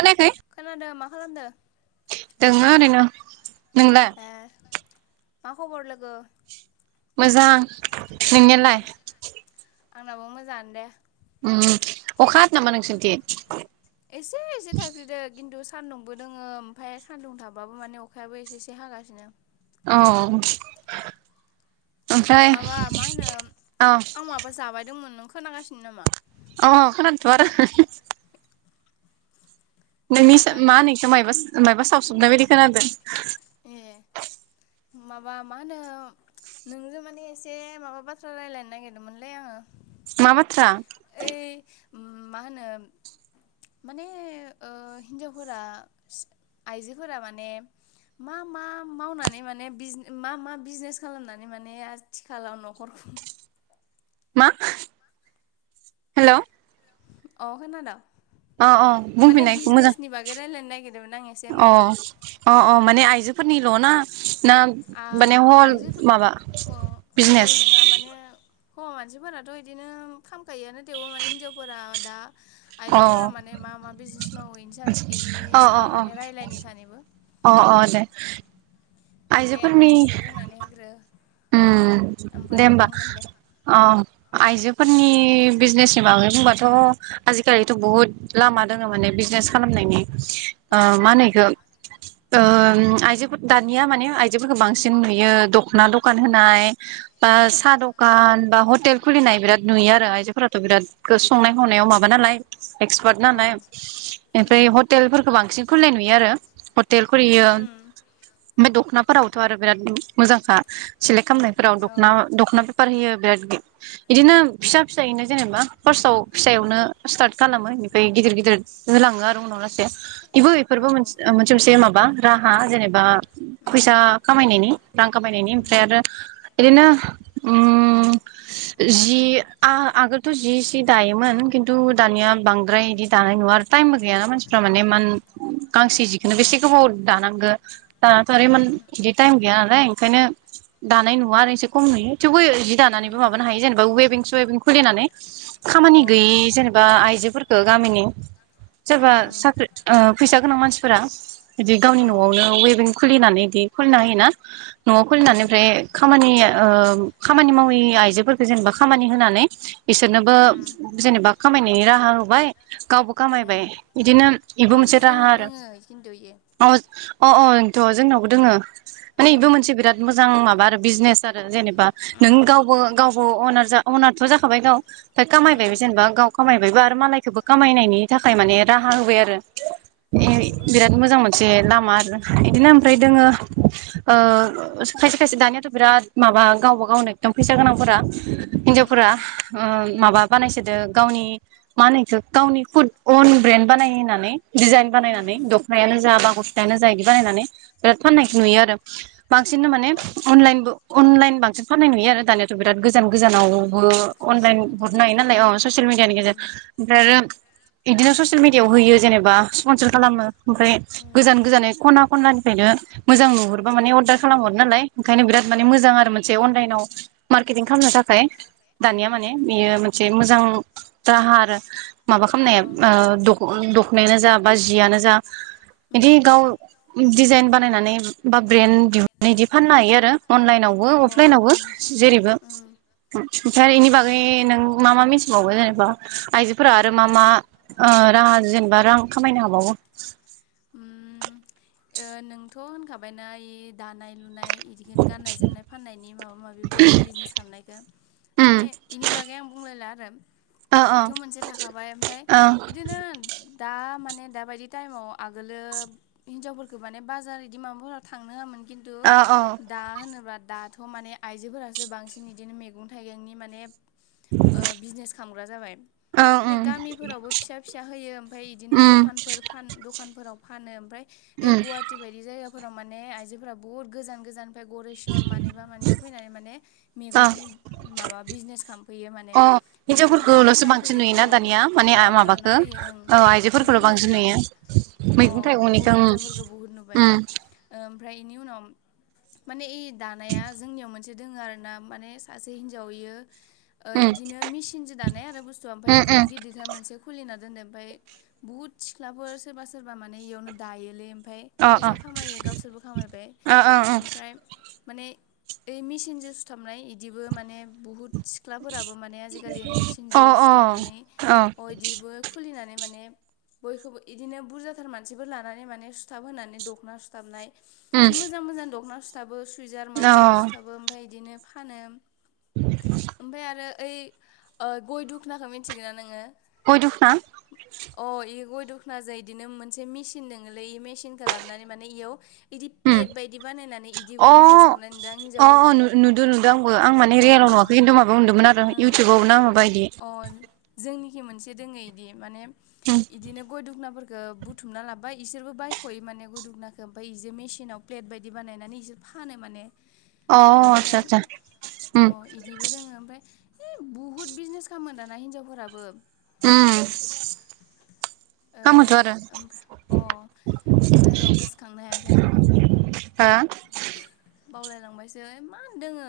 अ खोनादों मा खालामदो दोङो ओरैनो। नोंला? ए मा खबर लोगो मोजां। अ नोंनियालाय? आंनाबो मोजाङानो दे। उम अखा हादो नामा नोंसोरनिथिं? एसे एसे थाइफ्रिदो खिन्थु सान्दुंबो दोङो ओमफाय सान्दुं थाबाबो माने अखायाबो एसे एसे हागासिनो। औ माबा मा होनो आं माबा जाबायदोंंमोन नों खोनागासिनो नामा? अ खोनादोथ आरो [unintelligible] ओइ होमबा नोंनिस मा होनो गारनोसैलै इखो मायबा मायबा सावसुबनाय बायदि खोनादों। ए माबा मा होनो नोंजों माने एसे माबा बाथ्रा रायलायनो नागिरदोंमोनलै आङो। मा बाथ्रा ओइ मा होनो माने ओ हिनजावफोरा इस आइजोफोरा माने मा मा मावनानै माने बिज मा मा बिजनेस खालामनानै माने आथिखालाव नखर मा? हेलौ अ खोना द अ अ बुंफिननाय मोजां रायलायनो नागिरदोंमोन आं एसे अ नोंजों अ अ माने आइजोफोरनि ल ना? ना आ माने हल आइजोफोर माबा हल बिजनेस? नङा माने हौवा मानसिफोराथ इदिनो खामखायो नाथाय थेवबो माने हिनजावफोरा दा अ आइजोफोरा माने मा मा बिजनेस मावो इनि सा इनि अ अ सायाव अ माने रायलायनि सानैबो अ अ दे दे नों आइजोफोरनि एसे बुंनानै होग्रो उम ओमफ्राय दे आं ओमबा बुंगोन दे औ उम आइजोफोरनि नि बिजनेसनि बागै बुंबाथ आजिखालिथ बुहुत लामा दङ माने बिजनेस खालामनायनि ओ औ मा होनो इखो? ओम आइजोफोर दानिया माने आइजोफोरखौ बांसिन नुयो दखना दक खान होनाय बा उम साहा दखान बा हटेल उम खुलिनाय बिराद नुयो आरो आयजोफोराथ बिराद गो संनाय खावनायाव माबा नालाय। एक्सपार्ट औ नालाय ओमफ्राय उम हटेल फोरखौ बांसिन खुलिनाय नुयो आरो हटेल खुलियो उम ओमफाय दखनाफोरावथ आरो बिराद मोजांखा। सिलेक खामनायफोराव औ दखना दखना बेफार होयो। बिराद बिदिनो फिसा फिसायैनो जेनेबा फार्स्टआव फिसायावनो स्टार्ट खालामो इनिफ्राय गिदिर गिदिर होलाङो आरो उनाव लासै इबो इफोरबो मोन औ उम मोनसे मोनसे माबा बा राहा जेनेबा फैसा खामायनायनि रां खामायनायनि उम ओरैनो ओम जि आ-आगोलथ जि सि दायोमोन खिन्थु दानिया बांद्राय इदि दानाय नुवा आरो टाइमबो गैयाना मानसिफ्रा माने इमान गांसे अ उम अ उम जिखौनो बेसे अ गोबाव दानांगो दानाथ इमान बिदि टायेम गैया नालाय ओंखायनो दानाय नुवा आरो एसे खम नुयो थेवबो जि दानानैबो माबानो हायो जेनेबा वेबिं सवेबिं खुलिनानै खामानि गैयै जेनेबा आइजो फोरखो गामिनि सोरबा साख्रि ओ फैसा गोनां मानसि फोरा। बिदि गावनि नयावनो वेभिं खुलिनानै दि फोरना होयोना नयाव खुलिनानै ओमफ्राय उम खामानि ओ खामानि मावि आइजोफोरखौ जेनेबा खामानि होनानै बिसोरनोबो उम जेनोबा खामायनायनि रा हा होबाय। गावबो खामायबाय ओं इदिनो बेबो अ मोनसे राहा जोंनाव आरो दोङो खिन्थु इयो अ अ अ इनथ जोंनावबो दोङो। माने बेबो ओं मोनसे बिराद [unintelligible] जेने बा नों उम गावबो गाव अ-अनार जा अनारथ जाखाबाय गाव दा खामायबायबो उम जेनेबा गाव खामायबायबो आ मालायखौबो खामायनायनि थाखाय माने राहा होबाय आरो अ ए ओं बिराद मोजां मोनसे [unintelligible] [unintelligible] इदिनो ओमफ्राय दोङो उम ओ खायसे खायसे दानियाथ बिराद माबा गावबा गावनो एखदम फैसा गोनांफोरा हिनजावफोरा ओ माबा बानायसोदो गावनि मा होनो एखो गावनि खुद अन ब्रेन्ड बानायहोनानै डिजाइन बानायनानै दखनायानो जा बा गस्लायानो जा इदि बानायनानै बिराद फाननायखौ नुयो आरो बांसिन माने अनलाइनबो अनलाइन बांसिन फाननाय नुयो आरो दानियाथ बिराद गोजान गोजानाव बो बांसिन अनलाइन माने अनलाइनखौ अनलाइन बांसिन फाननाय नुयो आरो दानिया बिराद गोजान गोजानाव ससियेल मिडियानि हरनो हायो नालाय गेजेरजों अ ससियेल मिडियानि गेजेरजो ओमफ्राय आरो बिदिनो ससियेल मिडियाआव होयो जेनेबा स्पनसार खालामो। ओमफ्राय मिडियानि गोजान गोजाननि खना खनलानि। खायनो मोजां नुहुरबा माने अरदार। खालाम हरो नालाय। ओंखायनो बिराद माने मोजां आरो मोनसे अनलाइनाव मार्केटिं खालामनो थाखाय। ओमफ्राय दानिया माने बेयो एसे मोजां राहा आरो। माबा खालामनाया ओ दख दख नायानो जा बा जियानो जा। उम बिदि गाव डिजाइन बानायनानै बा ब्रेन्ड नैदि फाननो हायो आरो। अनलाइनावबो अ उम अ अफलाइनावबो उम जेरैबो। ओमफ्राय इनि बागै नों मा मा मिथिबावो जेनेबा आइजोफोरा आरो मा मा ओ राहा जेनेबा रां खामायनो हाबावो? उम ओ नोंथ होनखाबायना इ दानाय लुनाय बिदिनो गाननाय जोमनाय फाननायनि माबा माबि बे बिजनेस खालामनायखौ उम माने इनि बागै आं बुंलायला आरो। ओ ओ एथ मोनसे थाखाबाय ओमफ्राय ओ बिदिनो दा माने दाबायदि टाइमाव आगोलो हिनजावफोरफोरखौ माने बाजार इदि माबाफोराव थांनो होआमोन। खिन्थु ओ औ दा होनोबा दा। थ माने आइजोफोरासो बांसिन इदिनो मैगं थाइगंनि माने ओ बिजनेस खालामग्रा जाबाय औ माने उम गामिफोरावबो फिसा फिसा होयो ओमफाय बिदिनो उम दखानफोर फान दखानफोराव फानो ओमफ्राय उम गुवाहाटि बायदि जायगा फोराव माने आइजोफोरा बुहुद गोजान गोजान ओमफ्राय गरेस्वर मानिबा मानिबा फैनानै माने ओ मैगंनि माबा बिजनेस खालामफैयो माने अ मैगं थाइगं हिनजावफोरखौल'सो बांसिन फानफैयो अ नुयोना दानिया माने अ लाना माबाखौ फैयो ओं औ बुहुद आइजोफोरखौल' बांसिन नुबाय आं नुयो मैगं अ। बर' थाइगंनिखौ उम हेनजाव फोरखौ बहुद नोबाय उम ओमफ्रा नि बेनि उनाव माने ई दानाया जोंनियाव मोनसे। दोङो आरोना माने सासे हिनजावैयो ओ उम इदिनो मेचिनजो दानाय आरो बुस्थुआ औमफ्राय उम इदिनो उम गिदिरथार मोनसे खुलिना दोनदो ओमफ्राय बोहोद सिख्लाफोर सोरबा सोरबा माने इयावनो दायोलिम ओमफ्राय अ अ फैसा खामायो गावसोरबो खामायबाय अ अ ओमफ्राय माने ओइ मेचिनजों सुथाबनाय इदिबो माने बोहोद सिख्लाफोराबो माने आजिखालि अ मेसिनजों सुथाबनानै अ इदिबो खुलिनानै माने बयखौबो इदिनो बुरजाथार मानसि फोर लानानै माने सुथाब होनानै दखना सुथाबनाय उम जि मोजां-मोजां दखना सु थाबो सु सैजार माबा अ माबि सुथाबो ओमफ्राय इदिनो फानो ओमफ्राय आरो ओय अ गय दुखनाखौ मिथिगोना नोङो गयदुखना दखना जाय एदिनो मोनसे मिसिन मेचिन दोङाेलै मेचिनखौ खालामनानै माने इयाव इदि प्लेट बायदि बानायनानै इदिबो बिजनेस ओम खालामनाय नुदों आं अ अ हिनजावफोरखौ नुदों नुदों आंबो आं माने अ रियेलाव नुवाखै अ किनथु माबायाव नोदोंमोन आरो ओं इउटुबाव ना माबायदि अ जोंनिखि मोनसे दोङो इदि माने इदिनो गय दुखना फोर गो बुथुमना लाब ओमफ्राय इसोरबो बायखयो माने गय दुखनाखौ ओमफ्राय इजो मेसिनाव प्लेट बायदि बानायनानै इसोर फानो माने अ आतसा ओमफ्राय आतसा उम अ इदिबो दोङो ओमफ्राय इ बुहुद बिजनेस खालामो दाना हिनजावफोराबो उम ओ खामोथआरो ओमफ्राय अ ओमफ्राय र' गोसोखांनो हायाखै आं [inaudible] हा बावलायलांबायसो इमान दोङो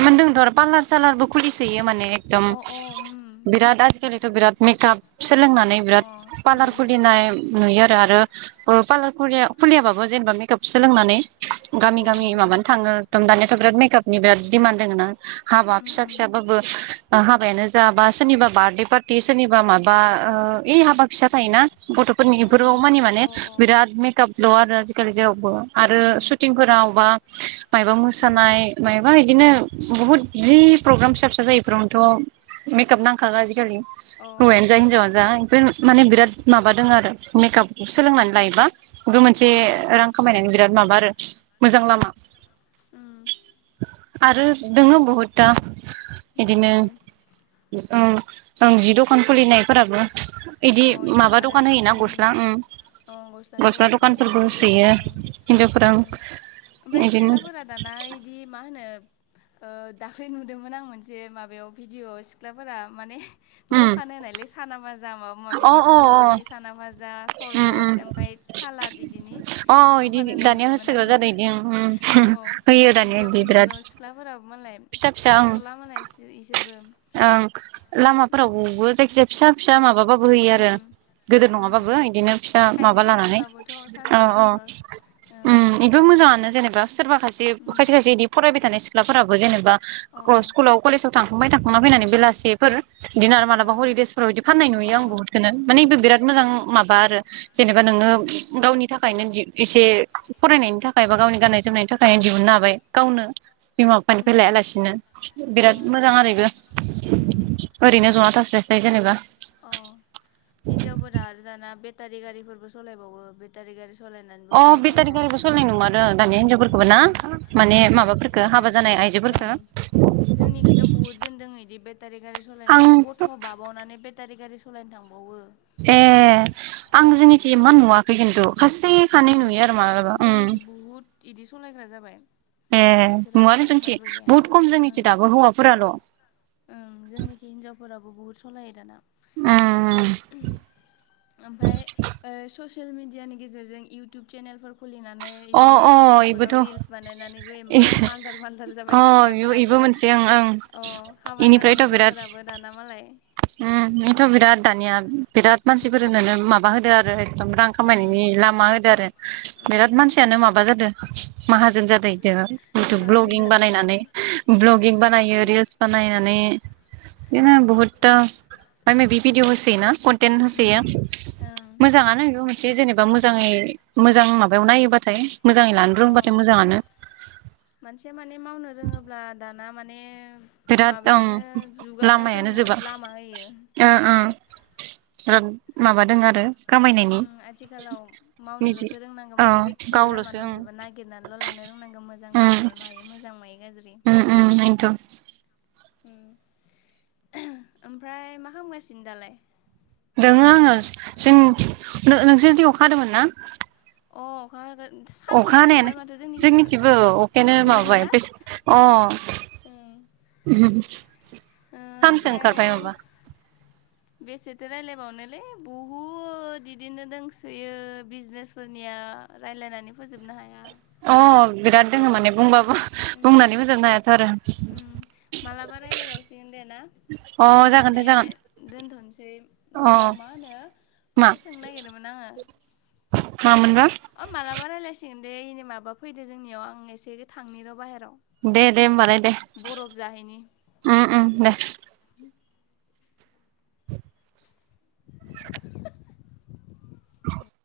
इमान दोङोथ आरो पालार सालारबो खुलिसोयो माने एगदम अ उम बिराद आजिखालिथ बिराद मेकाप सोलोंनानै अ बिराद पार्लार उम खुलिनाय नुयो आरो ओ पार्लार खुलियाबाबो जेनेबा मेकाप सोलोंनानै अ गामि अ गामि उम माबानो थाङो दम दानियाथ बिराद मे [unintelligible] बिराद दिमान दङ ना हाबा उम फिसा उम फिसा बाबो हाब हाबायानो जाबा सोरनिबा बारदे पार्टि सोरनिबा माबा ओइ हाबा फिसा थायोना गथ फोरनिफोराव मानि माने अ अ अ बिराद मेकाप ल आरो आजि [unintelligible] [unintelligible] आरो उम सुटिं फोराव बा मायबा उम मोसानाय मायबा बुहुत जि प्रग्राम फिसा फिसा जायैफोरावनोथ मेकाप नांखागो आजिखालि अ हौवायानो जा उम हिनजावानो जा [unintelligible] माने बिराद माबा दोङो आरो मेकाप सोलोंनानै लायोबा बे मोनसे उम रां खामायनानि बिराद माबा आरो मोजां लामा उम्म आरो दोङो बहुद ता दोङो बिदिनो ओं आं जिद दखान खुलिनायफोराबो बिदि ओं अ इथ' माबा आरो दखान इ होयोना उम गस्ला उम्म अ गस्लानि गस्ला दखानफोर होनाय दखानफोरबो होसोयो हिनजावफोरा ओं हिन्जावफोरा ओं उम्म ओमफ्राय बिदिनो सिख्लाफोरा दाना इदि मा होनो ओ दाख्लै नुदोमोन आं मोनसे माबायाव भिडिआव सिख्लाफोरा माने उम दखान होनायलाय साना फा [unintelligible] माबा अ माबिनि अ अ फुलरि साना फाजा उम उम सरबत ओमफाय सालाद इदिनि अ इदि दखान होननाय दानिया नुदोमोन होसोग्रा आंङो जादों इदि ओं उम अ होयो दानिया इदियावबो इदि बिराद नुद' सिख्लाफोरा फिसा फिसा ओं थाथला मोने इसि इसोरबो ओं लामाफोरावबो जायखि जाया फिसा फिसा माबा बाबो होयो आरो उम गिदिर नङाबाबो उम इदिनो फिसा थाइसे माबा लानानै थाइनैबाबोथ' अ सानसेनि अ खरस ओं उम्म इबो मोजांङानो जेनेबा सोरबा सासे उम खायसे खायसे फरायबाय थानाय सिख्लाफोराबो जेनबा अ क स्कुलाव कलेजाव थांखांबा थांख थांना फैनानै बेलासिफोर बिदिनो आरो मालाबा उम हलिदेसफोराव इदि फाननाय अ नुयो आं बुहुतखौनो माने उम इबो बिराद मोजां माबा आरो [inaudible] जेनेबा नोंङो ओं गावनि थाखायनो दि एसे फरायनायनि थाखाय बा गावनि गान्नाय जोमनायनि थाखाय दिहुननो हाबाय गावनो बिमा बिफानिफ्राय उम लायालासिनो अ बिराद मोजां आरो उम इबो। ओरैनो जना थास्लाय स्लाय जेनेबा अ हिनजावफोरा आरो दाना बे टारि गारिफोरबो सलायबावो बेटारि गारि सलायनानैबो अ फैसा बेटारि खामायबावो गारिबो सालायनाय नङारो दानि हिनजावफोरखौबो ओं ना माने ओं माबाफोरखो बेता हाबा जानाय आइजोफोरखो ओं जोंनिखिथ' बुहुद जोनदों इदि बेटारि गारि सालायनानै गथ' आं बाबावनानै बे टारि गारि सलायनो थांबावो ए आं जोंनिथि एमान नुवाखै खिन्थु। खासे खानै नुवाखैना नुयो आरो मालाबा उम जोंनिखि बुहुद इदि सलायग्रा जाबाय ए बेसेराफो नुवानो जोंथि उपायबो गैयाना बुहुत खम जोंनिथि ओं दाबो हौवाफोराल' उम ओं जोंनिखि हिनजावफोराबो बुहुद सलायो दाना ओमफाय ओ स सेल मिडियानि गेजेरजों इउटुब चेनेलफोर खुलिनानै अ इदिनो अ फेसबुकफोराव इबोथ' रिल्स बानायनानैबो इमान माल्दार माल्दार जाबाय अ इबो सिख्लाफोराबो मोनसे ओं ओं अ हाबा जानाय इनिफ्रायथ' बिराद हिनजावफोराबो दाना मालाय उम इथ बिराद दानिया बिराद मानसिफोरनोनो माबा होदो आरो है रां उम खामायनायनि लामा होदो आरो। उम बिराद मानसियानो माबा जादो। माहाजोन जादो। इउटुब माहाजोन ब्लगिं जादोंथ' आरो बानायनानै ब्लगिं बानायो रिल्स बानायनानै बे ना बहुत दा माने बे भिदिअ होसोयोना कन्टेन्ट होसोयो उम ओं मोजाङानो इबो मोन से जेनेबा मोजाङै मोजां माबायाव नायोबाथाय मोजाङै लानो अ रोंबाथाय मोजाङानो। मानसिया माने मावनो रोङोब्ला दा दाना माने बिराद ओं माबायानो जुगानो लामायानो जोंनो जोबा लामा होयो ओ ओ। बिराद माबा दोङो आरो। उम खामायनायनि आथिखालाव निजि मावनोलसो रोंनांगौ औ माने जेखिबो लामा गावल'सो दंजोबो नागिरनानैल लानो रोंनांगौ मो ओं जांखो उम माने मायो मोजां मायो गा उम उम ओयनोथ। ओमफ्राय मा खामगासिनो दालाय? दोङो आङो जों नोंसोर निथिं अखा हादोंमोन ना? अ अखा हा अखा हानायानो जोंनिथिंबो अखायानो नोंगो माबा ना बेस अ ओ फामसो ओमफ्राय ओंखार बाय माबा बेसेथो रायलायबावनोलै बहुद इदिनो दोंसोयो बिजनेसफोरनिया रायजलायनानै फोजोबनो हाया अ बिराद दोङो माने बुंबा बुंनानै फोजोबनो हायाथ आरो। उम मालाबा रायलायबावसिगोन दे ना अ दिनै जागोन दे माने जागोन दोनथनसै र अ मा होनो मा माबा सोंनो नागिरदोंमोन आङो मामोनबा ओ मालाबा रायलायसि दे ओयनो माबा फैदो जोंनियाव आं एसे थांनि र बाहेरायाव। दे दे होमबालाय दे बरफ जाहैनि। उम उम दे [unintelligible]